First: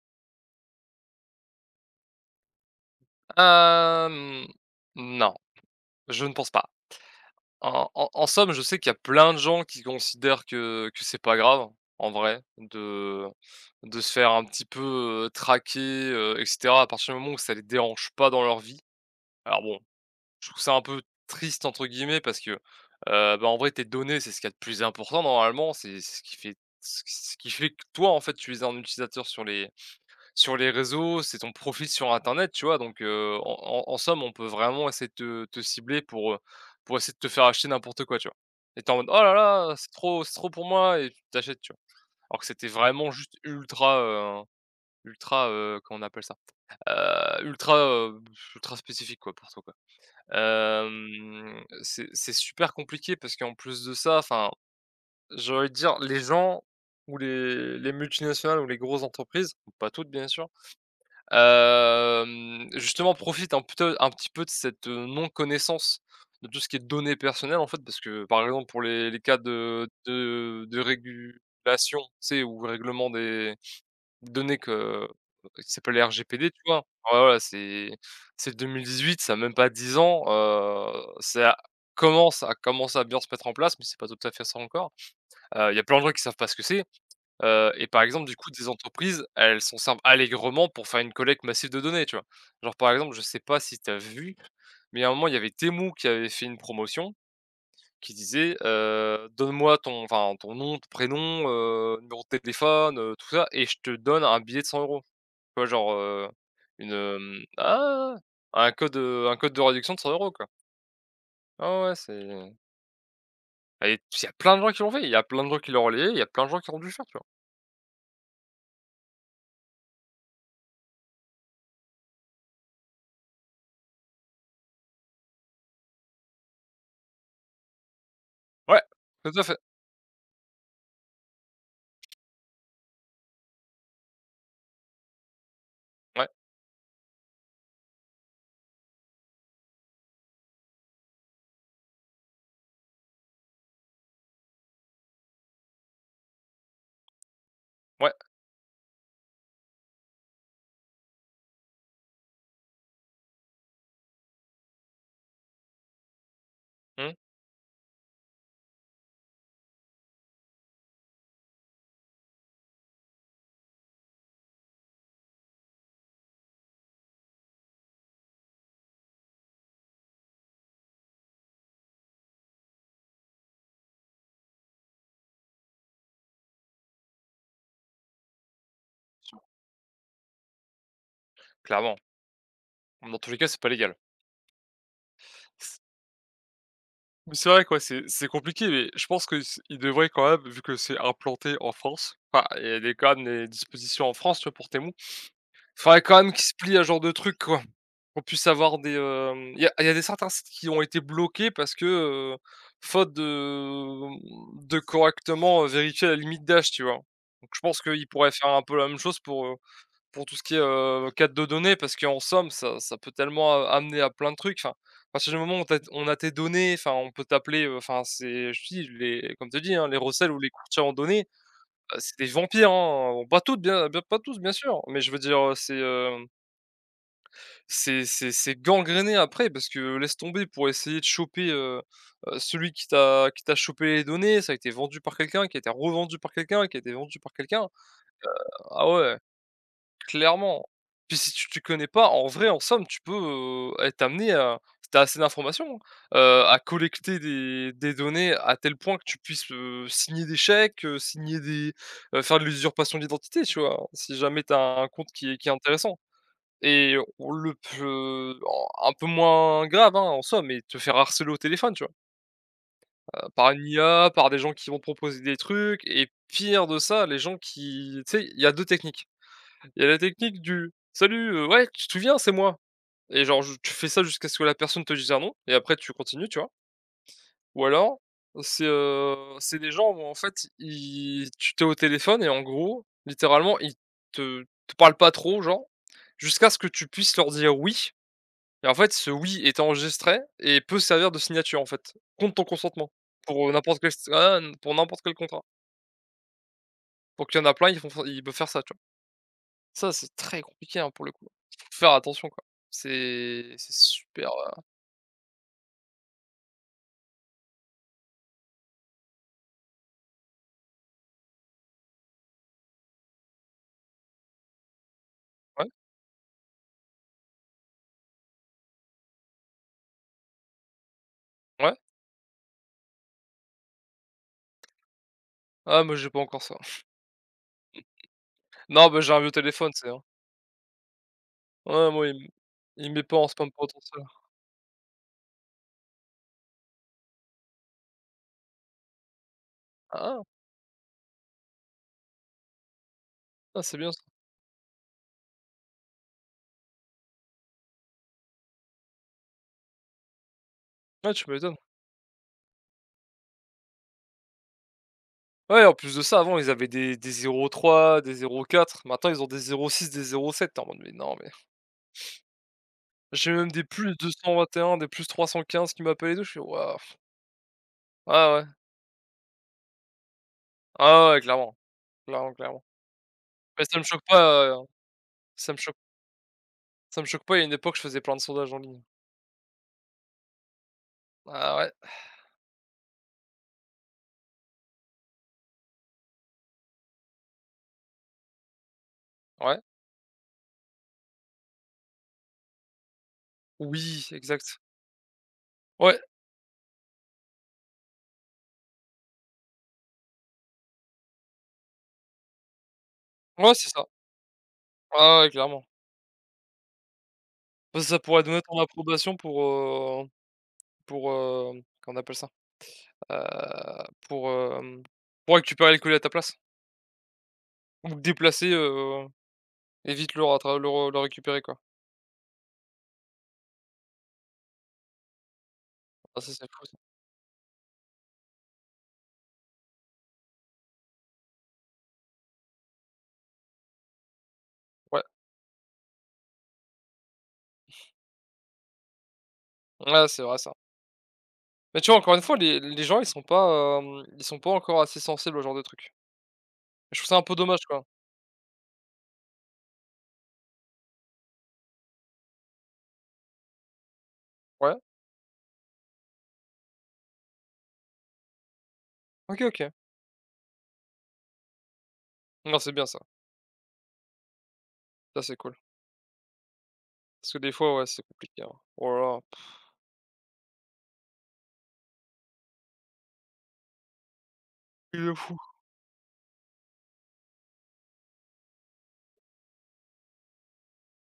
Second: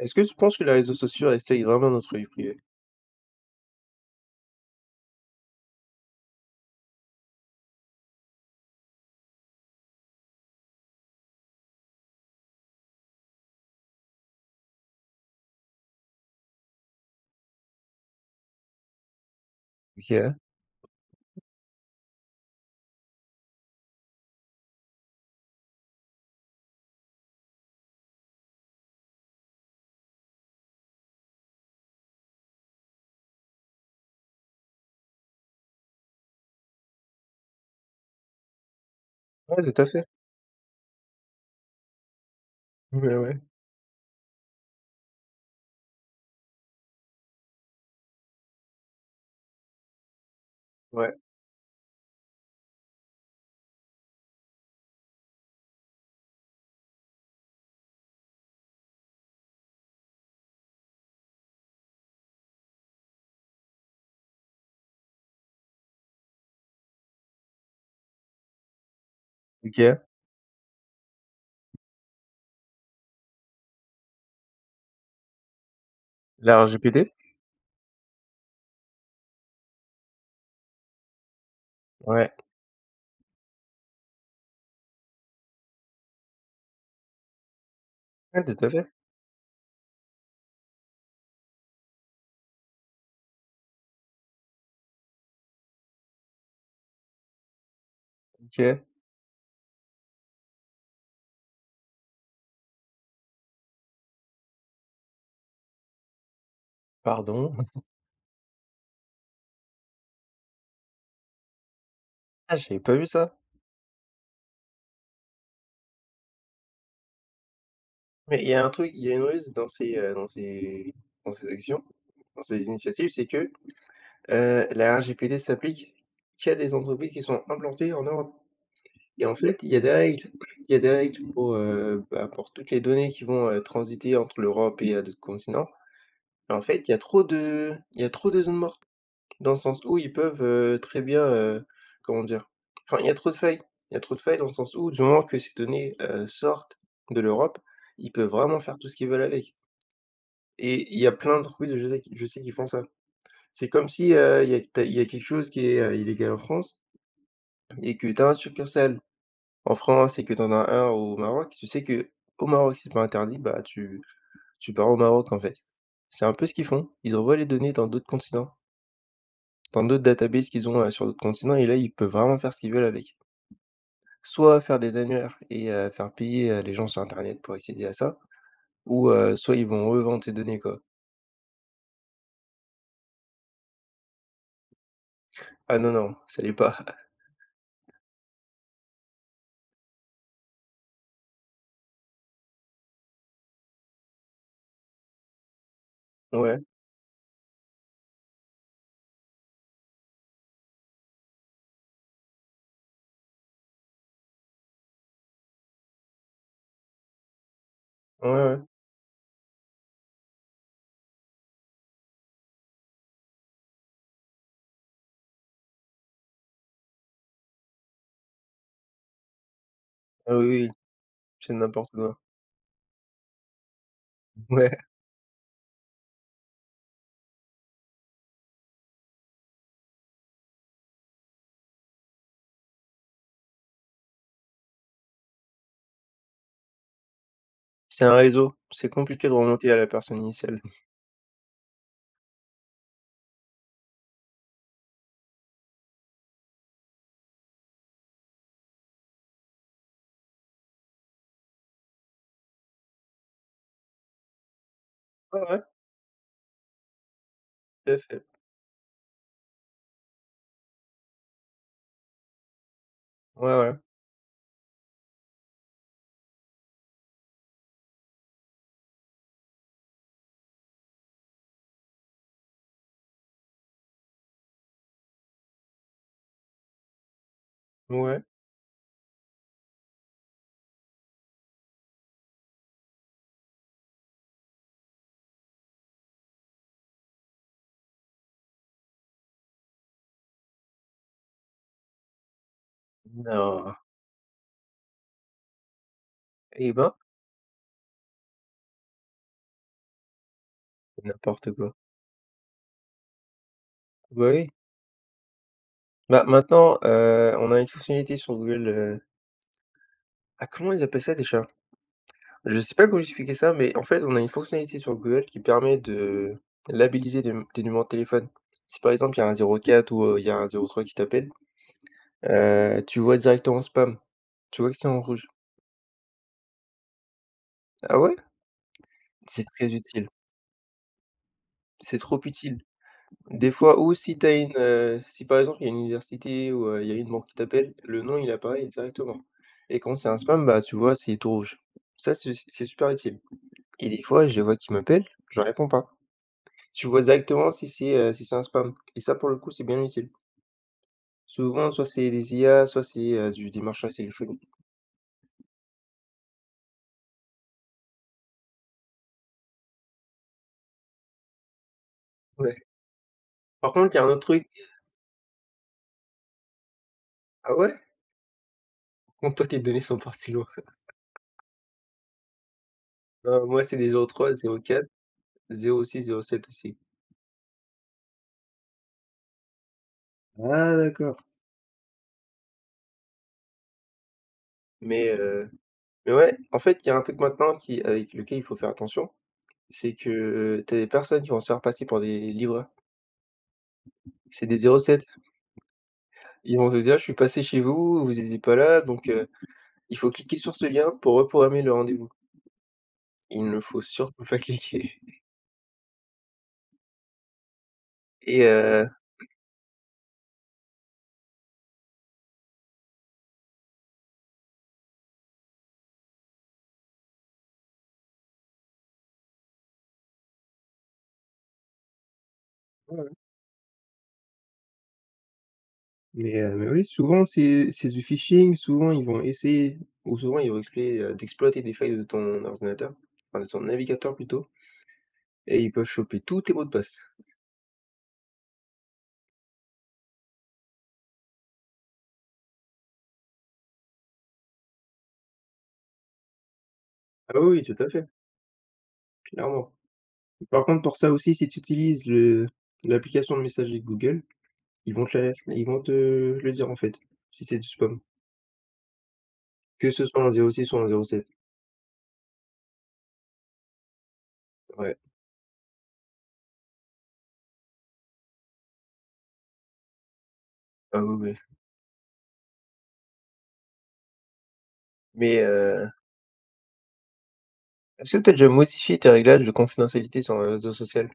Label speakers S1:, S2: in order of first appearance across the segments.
S1: Est-ce que tu penses que les réseaux sociaux restreignent vraiment notre vie privée?
S2: Hem, non, je ne pense pas. En somme, je sais qu'il y a plein de gens qui considèrent que c'est pas grave, en vrai, de se faire un petit peu, traquer, et cetera, à partir du moment où ça les dérange pas dans leur vie. Alors bon,
S1: OK.
S2: je trouve ça un peu «triste» entre guillemets parce que, bah, en vrai, tes données, c'est ce qu'il y a de plus important normalement, c'est ce qui fait que toi, en fait, tu es un utilisateur sur les réseaux, c'est ton profil sur internet, tu vois? Donc, en somme, on peut vraiment essayer de te cibler pour essayer de te faire acheter n'importe quoi, tu vois? Et tu es en mode: «Oh là
S1: Ouais,
S2: là,
S1: tout à
S2: c'est
S1: fait.
S2: trop c'est trop pour moi» et tu t'achètes, tu vois? Alors que c'était vraiment
S1: Ouais,
S2: juste
S1: ouais,
S2: ultra, comment on appelle ça? Heu, ultra, heu, ultra spécifique quoi, pour toi, quoi.
S1: ouais.
S2: C'est super compliqué parce qu'en plus de ça, enfin, j'ai envie de dire, les gens ou les multinationales ou les grosses entreprises, pas toutes bien sûr. Justement, profite un petit peu de cette, non-connaissance de tout ce qui est données personnelles, en fait, parce que, par exemple, pour les cas de
S1: OK.
S2: de de régulation, tu sais, ou règlement des données que qui s'appelle les RGPD,
S1: La
S2: tu vois?
S1: RGPD?
S2: Ouais, voilà, c'est 2018, ça a même pas 10 ans. Ça
S1: Ouais.
S2: commence à bien se mettre en place, mais c'est pas tout à fait ça encore. Il y a plein de gens qui savent pas ce que c'est. Et par exemple, du
S1: Ouais,
S2: coup,
S1: tout
S2: des
S1: à fait.
S2: entreprises, elles s'en servent allègrement pour faire une collecte massive de données, tu vois? Genre, par exemple, je sais pas si tu as vu, mais à un moment, il y avait Temu qui avait fait une promotion qui disait:
S1: OK.
S2: «Donne-moi ton nom, ton prénom, numéro de téléphone, tout ça et je te donne un billet de 100 euros.» Tu vois? Genre, une, hem
S1: Pardon.
S2: ah! Un code de réduction de 100 euros, quoi. Ouais, ouais, c'est
S1: Ah, j'avais pas vu ça.
S2: ah, et il y a plein de gens qui l'ont fait, il y a plein de gens qui l'ont relayé, il y a plein de gens qui ont dû le faire, tu vois?
S1: Mais il y a un truc, il y a une ruse dans ces, dans ces actions, dans ces initiatives, c'est que, la RGPD s'applique qu'à des entreprises qui sont implantées en Europe.
S2: Ouais,
S1: Et en
S2: tout à fait.
S1: fait, il y a des règles. Il y a des règles pour, bah, pour toutes les données qui vont, transiter entre l'Europe et, d'autres continents.
S2: Ouais,
S1: En fait, il y a trop de zones mortes, dans le sens où ils peuvent, très bien, comment dire? Enfin, il y a trop de failles. Il y a trop de failles dans le sens où du moment que ces données, sortent de l'Europe, ils
S2: ouais,
S1: peuvent vraiment faire tout ce qu'ils veulent avec et il y a plein d'entreprises, je sais qu'ils font ça. C'est comme si, il y a tu il y a quelque chose qui est, illégal en France
S2: mmh,
S1: et que tu as un succursale en France et que tu en as un au Maroc, tu sais que au Maroc, c'est pas interdit, bah, tu pars au Maroc, en fait. C'est un peu ce qu'ils font. Ils envoient les données dans d'autres continents. Dans d'autres databases qu'ils ont, sur d'autres continents et là, ils peuvent vraiment faire ce qu'ils veulent avec. Soit faire des annuaires et faire payer, les gens sur internet pour accéder à ça ou soit ils vont revendre ces données, quoi.
S2: clairement. Dans tous les cas, c'est pas légal. C
S1: Ah non, non, ça l'est pas.
S2: mais c'est vrai quoi, c'est compliqué, mais je pense que ils devraient quand même, vu que c'est implanté en France, enfin, il y a des quand même des dispositions en France, tu vois, pour tes mots. Il faudrait quand même qu'ils se
S1: Ouais,
S2: plient à ce genre de truc, quoi. Qu'on puisse avoir des... il y a des certains sites qui ont été bloqués parce que, heu, faute de correctement, vérifier la limite d'âge, tu vois? Donc je pense qu'ils
S1: ouais,
S2: pourraient faire
S1: ouais.
S2: un peu la même chose pour tout ce qui est, quête de données, parce qu'en somme, ça peut tellement, amener à plein de trucs. Enfin, à partir du moment où tu on a tes données, enfin on peut t'appeler, enfin c'est je dis les comme tu dis, hein, les recels
S1: Ah
S2: ou
S1: oui,
S2: les
S1: oui,
S2: courtiers en données,
S1: c'est n'importe quoi.
S2: c'est des vampires, hein, bon pas tous bien bien pas tous bien
S1: Ouais,
S2: sûr, mais je veux dire, c'est, c'est gangréné après, parce que laisse tomber pour essayer de choper, celui qui t'a chopé les données, ça a été vendu par quelqu'un, qui a été revendu par quelqu'un, qui a été vendu par quelqu'un.
S1: c'est un réseau,
S2: Ah
S1: c'est
S2: ouais!
S1: compliqué de remonter à la personne initiale.
S2: Clairement. Puis si tu t'y connais pas, en vrai, en somme, tu peux, être amené à, si tu assez d'informations, hein, à collecter des données à tel point que tu puisses, signer des chèques, signer des faire de l'usurpation d'identité, tu vois? Si jamais tu as un compte qui est
S1: Ouais,
S2: qui est
S1: ouais,
S2: intéressant et on le
S1: tout à fait.
S2: p un peu moins grave, hein, en somme, mais te faire harceler au téléphone, tu vois? Par
S1: Ouais,
S2: une
S1: ouais.
S2: IA, par des gens qui vont te proposer des trucs, et pire de ça, les gens qui tu sais, il y a 2 techniques. Il y a la technique du: «Salut, ouais, tu te souviens, c'est moi», et genre je tu fais ça jusqu'à ce que la personne te dise un nom, et après tu continues, tu vois? Ou alors,
S1: Ouais.
S2: c'est des gens où en fait ils tu t'es au téléphone et en gros, littéralement, ils te parlent pas trop, genre, jusqu'à ce que tu puisses leur dire «oui», et en fait, ce «oui» est enregistré et peut servir de signature, en fait, contre ton consentement, pour,
S1: Non,
S2: pour n'importe quel contrat.
S1: eh ben,
S2: Donc il y en a plein, ils peuvent faire ça, tu vois? Ça, c'est très compliqué, hein, pour le coup.
S1: n'importe quoi.
S2: Faut faire attention, quoi. C'est
S1: Bah,
S2: super,
S1: oui.
S2: ouais.
S1: Bah, maintenant, on a une fonctionnalité sur Google, ah, comment ils appellent ça déjà? Je sais pas comment expliquer ça, mais en fait, on a une fonctionnalité sur Google qui
S2: Ouais?
S1: permet de labelliser des numéros de téléphone. Si par exemple, il y a un 04 ou il y a un 03 qui t'appelle,
S2: Ouais?
S1: tu vois directement spam. Tu vois que c'est en rouge.
S2: Ah, moi, j'ai pas encore ça.
S1: Ah ouais?
S2: Non, bah, j'ai un vieux
S1: C'est
S2: téléphone,
S1: très
S2: c'est hein.
S1: utile.
S2: Ouais,
S1: C'est
S2: moi, il
S1: trop
S2: me
S1: utile.
S2: il met pas en spam
S1: Des fois, ou
S2: potentiel.
S1: si t'as une, si par exemple, il y a une université ou il y a une banque qui t'appelle, le nom, il apparaît directement. Et quand c'est un
S2: Ah!
S1: spam, bah, tu vois, c'est tout rouge. Ça, c'est super utile.
S2: Ah, c'est
S1: Et
S2: bien
S1: des
S2: ça.
S1: fois, je vois qu'ils m'appellent, je réponds pas. Tu vois directement si c'est, si c'est un spam et ça, pour le coup, c'est bien utile.
S2: Ouais, tu m'étonnes.
S1: Souvent, soit c'est des IA, soit c'est, du démarchage téléphonique.
S2: Ouais, en plus de ça, avant, ils avaient des zéro virgule trois, des zéro virgule quatre. Maintenant, ils ont des zéro virgule six, des 07, sept es en mode: «Mais non, mais»
S1: Ouais.
S2: j'ai même des
S1: Par
S2: plus
S1: contre, il y a un
S2: deux
S1: autre
S2: cent vingt
S1: truc.
S2: et un des +315 qui m'appellent et tout, je suis «Waouh!»
S1: Ah ouais?
S2: Ah ouais.
S1: Comment toi, tes données sont parties loin?
S2: Ah ouais, clairement. Clairement, clairement.
S1: Non, moi,
S2: Mais ça
S1: c'est
S2: me
S1: des zéro
S2: choque
S1: zéro trois
S2: pas,
S1: zéro quatre
S2: ça me choque
S1: zéro six zéro sept aussi.
S2: ça me choque pas, il y a une époque, je faisais plein de sondages en ligne.
S1: Ah d'accord.
S2: Ah ouais,
S1: Mais heu, mais ouais, en fait, il y a un truc maintenant qui avec lequel il faut faire attention,
S2: ouais.
S1: c'est que, tu as des personnes qui vont se faire passer pour des livreurs.
S2: Oui,
S1: C'est des
S2: exact.
S1: 07.
S2: Ouais,
S1: Ils vont te dire: «Je suis passé chez vous, vous étiez pas là, donc il faut cliquer sur ce lien pour reprogrammer le rendez-vous». Il
S2: ouais,
S1: ne
S2: c'est
S1: faut
S2: ça.
S1: surtout pas cliquer
S2: Ouais, ouais, clairement. Bah, ça pourrait donner
S1: et
S2: ton approbation pour comment on appelle ça? Pour pour récupérer le colis à ta place. Ou le déplacer, et vite le rattra le re le récupérer, quoi.
S1: ouais, ouais,
S2: Ah ça,
S1: mais
S2: c'est
S1: heu,
S2: fou
S1: mais
S2: ça.
S1: oui, souvent c'est du phishing, souvent ils vont essayer ou souvent ils vont d'exploiter des failles de ton ordinateur, enfin de ton navigateur plutôt
S2: Ouais,
S1: et ils peuvent choper tous tes mots de passe.
S2: ouais, c'est vrai ça. Mais tu vois, encore une fois, les gens, ils sont pas encore assez sensibles au genre de trucs. Je trouve ça un peu
S1: Ah oui, oui,
S2: dommage,
S1: tout
S2: quoi.
S1: à fait, clairement. Par contre pour ça aussi, si tu utilises le l'application de messagerie de Google,
S2: Ouais?
S1: ils vont te le dire en fait, si c'est du spam,
S2: OK, OK.
S1: que ce soit en 06 ou en 07.
S2: Non, c'est bien ça.
S1: Ouais,
S2: Ça, c'est cool. Parce que des fois, ouais, c'est compliqué, hein. Oh là là.
S1: ah oui, oui,
S2: Il est fou.
S1: mais est-ce que tu as déjà modifié tes réglages de confidentialité sur un réseau social?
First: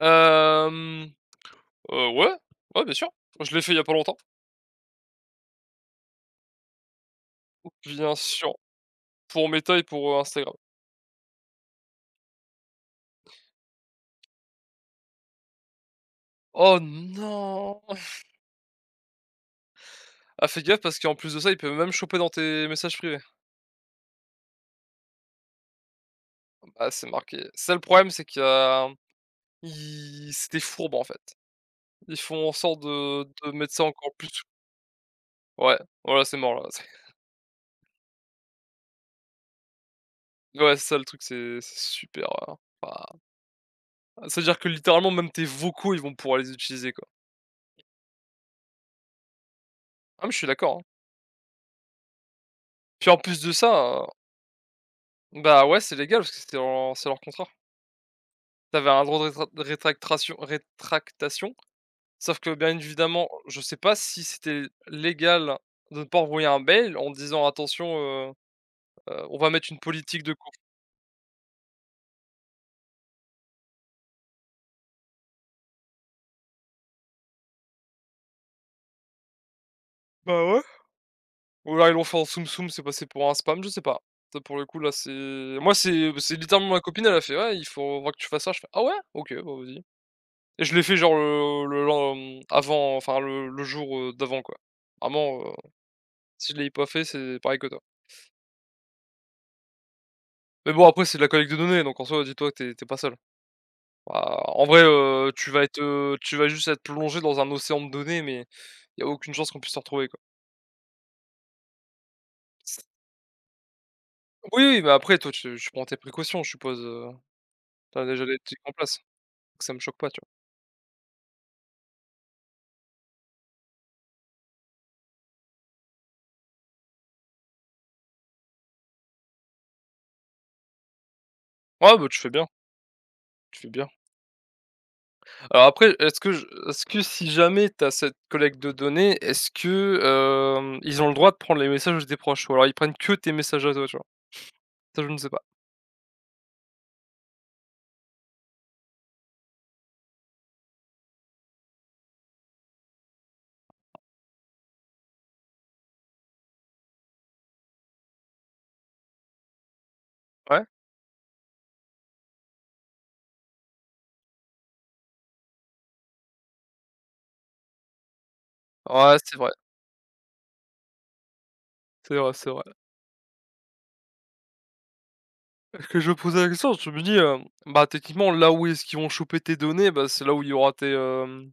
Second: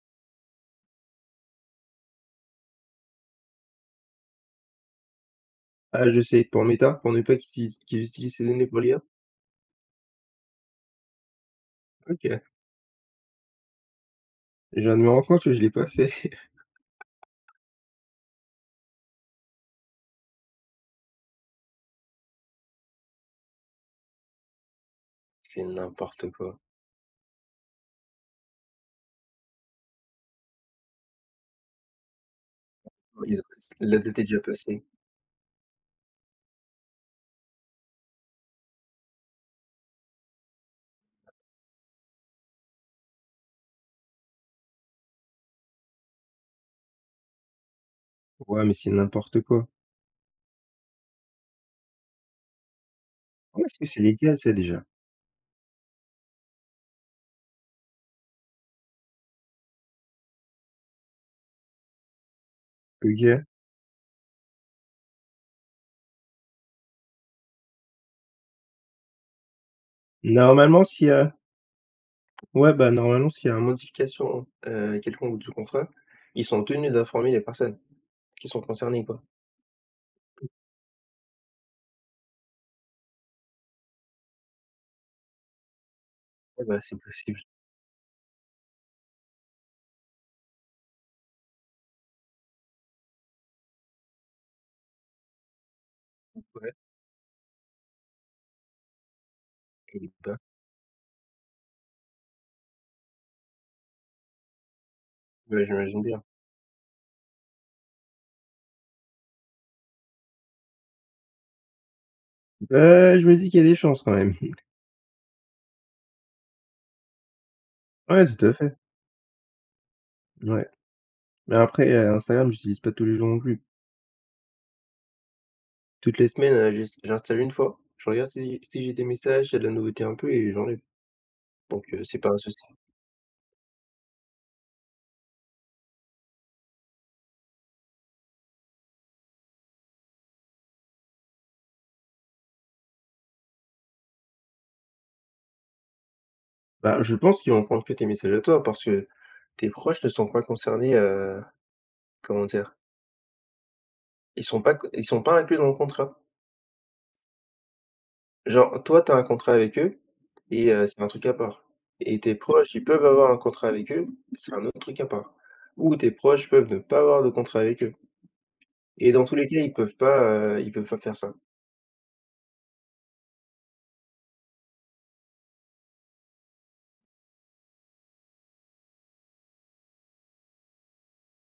S2: Hem, ouais, ouais, bien sûr. Je l'ai fait il y a pas longtemps.
S1: Ah, je sais, pour Meta, pour ne pas qu'ils utilisent qu'ils
S2: Bien
S1: utilisent ces
S2: sûr,
S1: données pour l'IA?
S2: pour Meta et pour, Instagram.
S1: OK. Je viens de me rendre compte que je l'ai pas fait.
S2: Oh non! Ah, fais gaffe, parce qu'en plus de ça, il peut même choper dans tes messages privés.
S1: C'est n'importe quoi.
S2: Ah, c'est marqué. Ça, le problème, c'est qu'il y a ils c'est des fourbes, en fait. Ils font en sorte de
S1: Ils ont
S2: de mettre ça
S1: la date
S2: encore
S1: est
S2: plus...
S1: déjà passée.
S2: Ouais, voilà, c'est mort, là. Ouais, c'est ça le truc, c'est super, bah, c'est-à-dire que littéralement, même tes vocaux, ils vont pouvoir les utiliser, quoi.
S1: Ouais, mais c'est n'importe quoi.
S2: Ah, mais je suis d'accord, hein. Puis en plus de
S1: Comment est-ce que c'est
S2: ça,
S1: légal ça déjà?
S2: bah, ouais, c'est légal parce que c'était en c'est leur contrat. T'avais un droit de rétractration rétractation, sauf que, bien évidemment,
S1: OK.
S2: je sais pas si c'était légal de ne pas envoyer un mail en disant: «Attention, on va mettre une politique de cour».
S1: Normalement, s'il y a Ouais, bah, normalement, s'il y a une modification, quelconque du contrat, ils sont tenus d'informer les personnes qui sont concernées, quoi.
S2: Bah, ouais, ou là ils l'ont fait en soum-soum, c'est passé pour un spam, je sais pas. Ça, pour le coup, là, c'est moi, c'est
S1: Eh
S2: littéralement
S1: bah,
S2: ma
S1: c'est
S2: copine, elle a fait:
S1: possible.
S2: «Ouais, il faut voir que tu fasses ça». Je fais: «Ah ouais? OK, bah, vas-y», et je l'ai fait genre le lend avant, enfin le jour, d'avant, quoi. Vraiment, si je l'ai
S1: Ouais
S2: pas fait, c'est pareil que toi.
S1: et bah,
S2: Mais bon, après, c'est de la collecte de données, donc en soi, dis-toi que tu es pas seul. Bah, en vrai,
S1: ouais, j'imagine bien.
S2: tu vas juste être plongé dans un océan de données, mais il y a aucune chance qu'on puisse te retrouver, quoi.
S1: Bah, je me dis qu'il y a des chances quand même.
S2: Oui, oui, mais après, toi, tu prends tes précautions, je suppose, tu déjà
S1: Ouais,
S2: des
S1: tout à
S2: trucs en
S1: fait.
S2: place, donc ça me choque pas, tu
S1: Ouais. Mais après, Instagram, j'utilise pas tous les jours non plus. Toutes les semaines, j'installe une fois, je regarde si j'ai des messages, s'il y a de la nouveauté un peu et j'enlève, donc
S2: vois? Ouais, bah,
S1: c'est
S2: tu fais
S1: pas un
S2: bien,
S1: souci.
S2: tu fais bien. Alors après, est-ce que si jamais t'as cette collecte de données, est-ce que, ils ont le droit de prendre les messages des proches? Ou alors ils prennent que tes messages à toi, tu vois? Ça, je ne sais pas.
S1: Bah, je pense qu'ils vont prendre que tes messages à toi parce que tes proches ne sont pas concernés, comment dire? Ils sont pas inclus dans le contrat. Genre toi, tu as un contrat avec eux
S2: Ouais?
S1: et c'est un truc à part et tes proches, ils peuvent avoir un contrat avec eux, c'est un autre truc à part ou tes proches peuvent ne pas avoir de contrat avec eux. Et
S2: Ouais,
S1: dans tous
S2: c'est
S1: les
S2: vrai,
S1: cas, ils peuvent pas faire ça.
S2: c'est vrai, c'est vrai. Que je posais la question, je me dis, bah, techniquement, là où est-ce qu'ils vont choper tes données, bah, c'est là où il y aura tes,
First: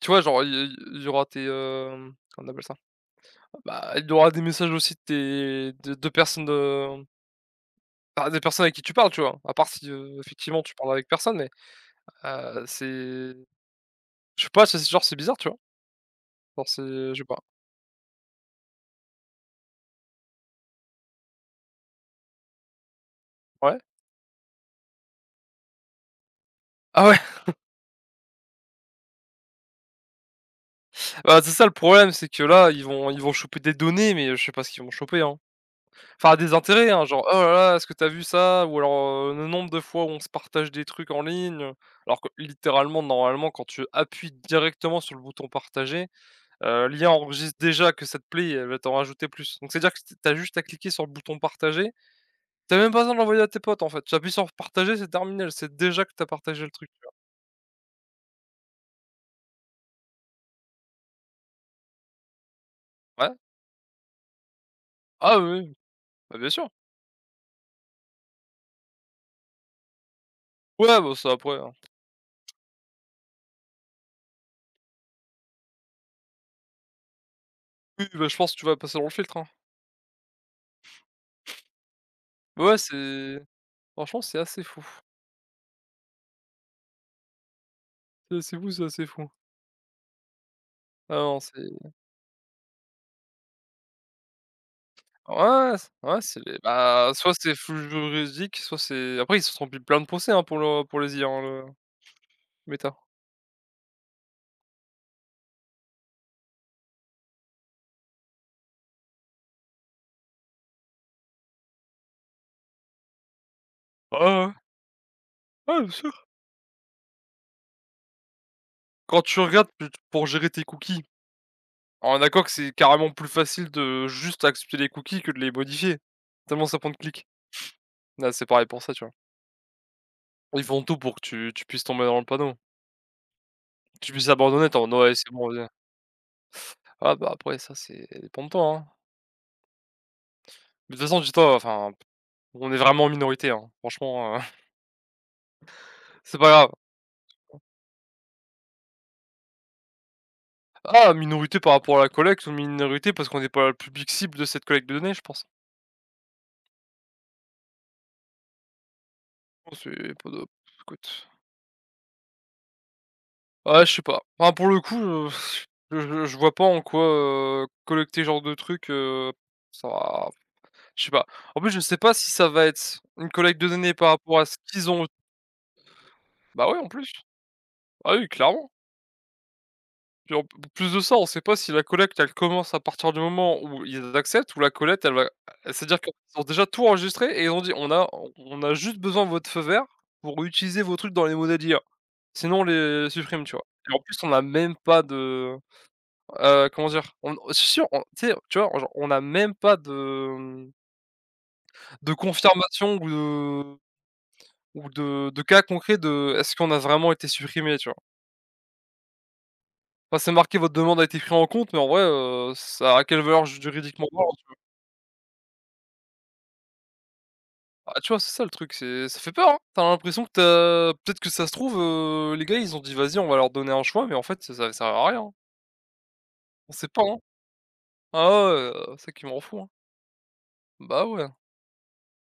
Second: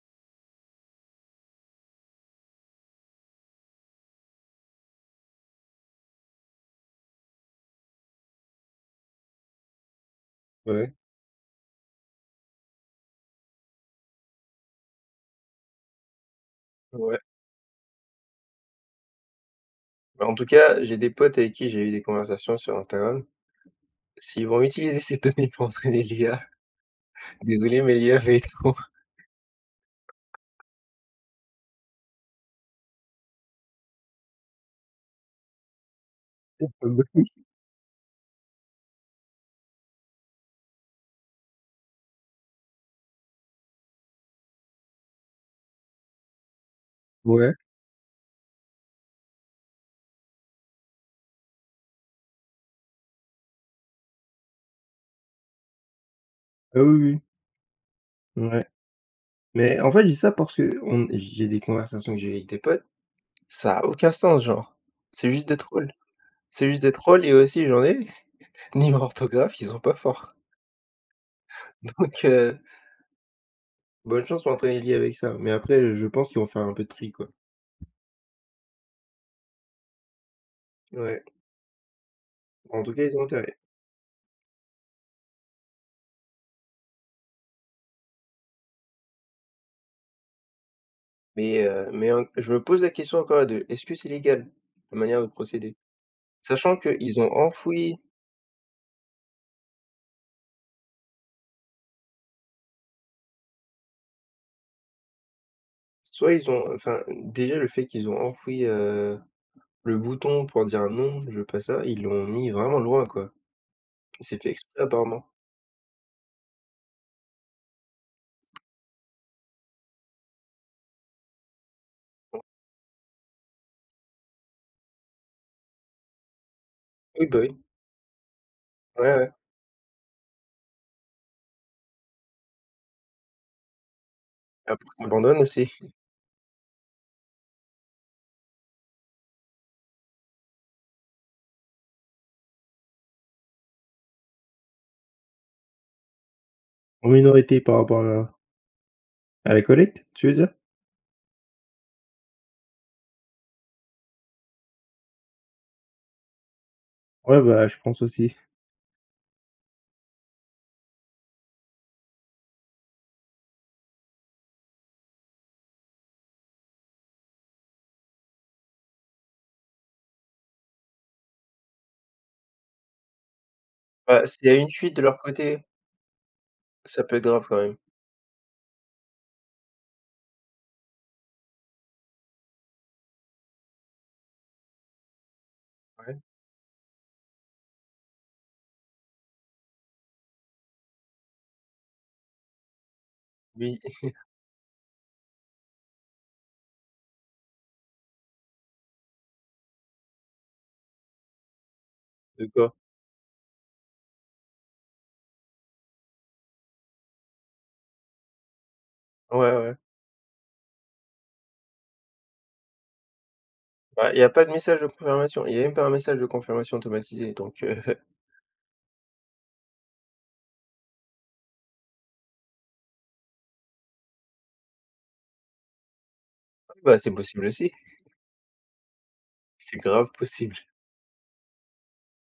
S2: tu vois, genre, il y aura tes, comment on appelle ça? Bah, il y aura des messages aussi de tes de personnes, de bah, des personnes avec qui tu parles, tu vois? À part si, effectivement, tu parles
S1: Ouais.
S2: avec personne, mais, c'est je sais pas, c'est genre, c'est bizarre, tu vois? Genre, c'est je
S1: Ouais.
S2: sais pas.
S1: Bah, en tout cas, j'ai des potes avec qui j'ai eu des conversations sur Instagram.
S2: Ouais?
S1: S'ils vont utiliser ces données pour entraîner l'IA,
S2: Ah ouais,
S1: désolé, mais l'IA va être con.
S2: bah, c'est ça le problème, c'est que là, ils vont choper des données, mais je sais pas ce qu'ils vont choper, hein. Enfin, des
S1: Ah
S2: intérêts, hein,
S1: bah,
S2: genre: «Oh là là, est-ce que t'as vu ça?» ou alors, le nombre de fois où on se partage des trucs en ligne, alors que littéralement, normalement, quand tu appuies directement sur le bouton «partager», l'IA
S1: ouais.
S2: enregistre déjà que ça te plaît, elle va t'en rajouter plus. Donc c'est-à-dire que tu juste à cliquer sur le bouton «partager», t'as même pas besoin de l'envoyer à tes potes, en fait. Tu appuies sur «partager», c'est terminé, elle sait déjà que t'as partagé le
S1: Ah
S2: truc.
S1: oui, oui. Ouais. Mais en fait, je dis ça parce qu'on j'ai des conversations que j'ai eues avec des potes,
S2: Ouais.
S1: ça a aucun sens, genre. C'est
S2: Ah
S1: juste des
S2: oui, oui,
S1: trolls.
S2: bah, bien sûr.
S1: C'est juste des trolls et aussi j'en ai, niveau orthographe, ils sont pas forts.
S2: Ouais, bah, ça après, hein.
S1: Donc bonne chance pour entraîner l'IA avec ça. Mais après, je pense qu'ils vont faire un peu de tri, quoi.
S2: Oui, oui, bah, je pense que tu vas passer dans le filtre, hein.
S1: Ouais.
S2: Ouais,
S1: En tout cas, ils ont
S2: c'est
S1: intérêt.
S2: franchement, c'est assez fou. C'est assez fou, c'est assez fou. Ah non, c'est
S1: Mais en je me pose la question encore à est-ce que c'est légal, la manière de procéder?
S2: ouais, c'est
S1: Sachant
S2: bah,
S1: qu'ils ont
S2: soit c'est full
S1: enfoui
S2: juridique, soit c'est après ils se sont pris plein de procès, hein, pour les IA, hein, le Meta.
S1: soit ils ont enfin, déjà le fait qu'ils ont enfoui, le bouton pour dire: «Non, je veux pas ça», ils l'ont mis vraiment loin, quoi.
S2: Ouais, ouais,
S1: C'est fait
S2: ouais.
S1: exprès apparemment.
S2: Ouais, bien sûr. Quand tu regardes tu pour gérer tes cookies, on est d'accord que c'est carrément plus facile de juste accepter les cookies que de les modifier, tellement ça prend de
S1: Oui,
S2: clics.
S1: bah, oui.
S2: Là, c'est pareil pour ça, tu
S1: Ouais,
S2: vois?
S1: ouais,
S2: Ils font tout pour que tu puisses tomber dans le panneau. Tu puisses abandonner, tu es en «Ouais, c'est
S1: abandonne
S2: bon, viens».
S1: aussi.
S2: Ah bah, après ça, c'est ça dépend de toi, hein. Mais de toute façon, dis-toi, enfin, on est vraiment en minorité, hein. Franchement, c'est pas grave.
S1: En minorité par rapport à la collecte, tu veux dire?
S2: Ah, minorité par rapport à la collecte ou minorité parce qu'on n'est pas le public cible de cette collecte de données, je pense.
S1: Ouais, bah, je pense aussi.
S2: Oh, c'est pas de écoute, ouais, je sais pas. Enfin, pour le coup, je vois pas en quoi, collecter ce genre de truc, ça va je sais pas. En plus, je sais pas si ça va être une collecte de données par
S1: Bah,
S2: rapport à
S1: s'il y
S2: ce
S1: a une
S2: qu'ils
S1: fuite de
S2: ont
S1: leur côté,
S2: bah, oui en
S1: ça
S2: plus.
S1: peut être grave quand même.
S2: Ah oui, clairement. Puis en plus de ça, on sait pas si la collecte, elle commence à partir du moment où ils acceptent ou la collecte, elle va c'est-à-dire qu'ils
S1: Ouais,
S2: ont déjà tout enregistré et ils ont dit: «On a juste besoin de votre feu vert pour utiliser vos trucs dans les modèles IA. Sinon on les supprime», tu vois?
S1: oui,
S2: Et en plus, on n'a même pas de, comment dire? On n si, si, on tu sais, tu vois, genre, on n'a même pas de, de
S1: de quoi?
S2: confirmation ou de cas concret de est-ce qu'on a vraiment été supprimé, tu vois?
S1: Ouais, ouais.
S2: Enfin, c'est marqué: «Votre demande a été prise en compte», mais en vrai, ça a quelle valeur juridiquement
S1: Bah, il y a
S2: parlant?
S1: pas de message de confirmation. Il y a même pas un message de confirmation automatisé donc
S2: Ah, tu vois, c'est ça le truc, c'est ça fait peur, hein. Tu l'impression que t'as peut-être que ça se trouve, les gars, ils ont dit: «Vas-y, on va leur donner un choix», mais en fait, ça va servir à rien. On sait
S1: bah,
S2: pas,
S1: c'est
S2: hein.
S1: possible aussi.
S2: Ah ouais, c'est ça qui me rend hein.
S1: C'est grave possible.
S2: Bah ouais.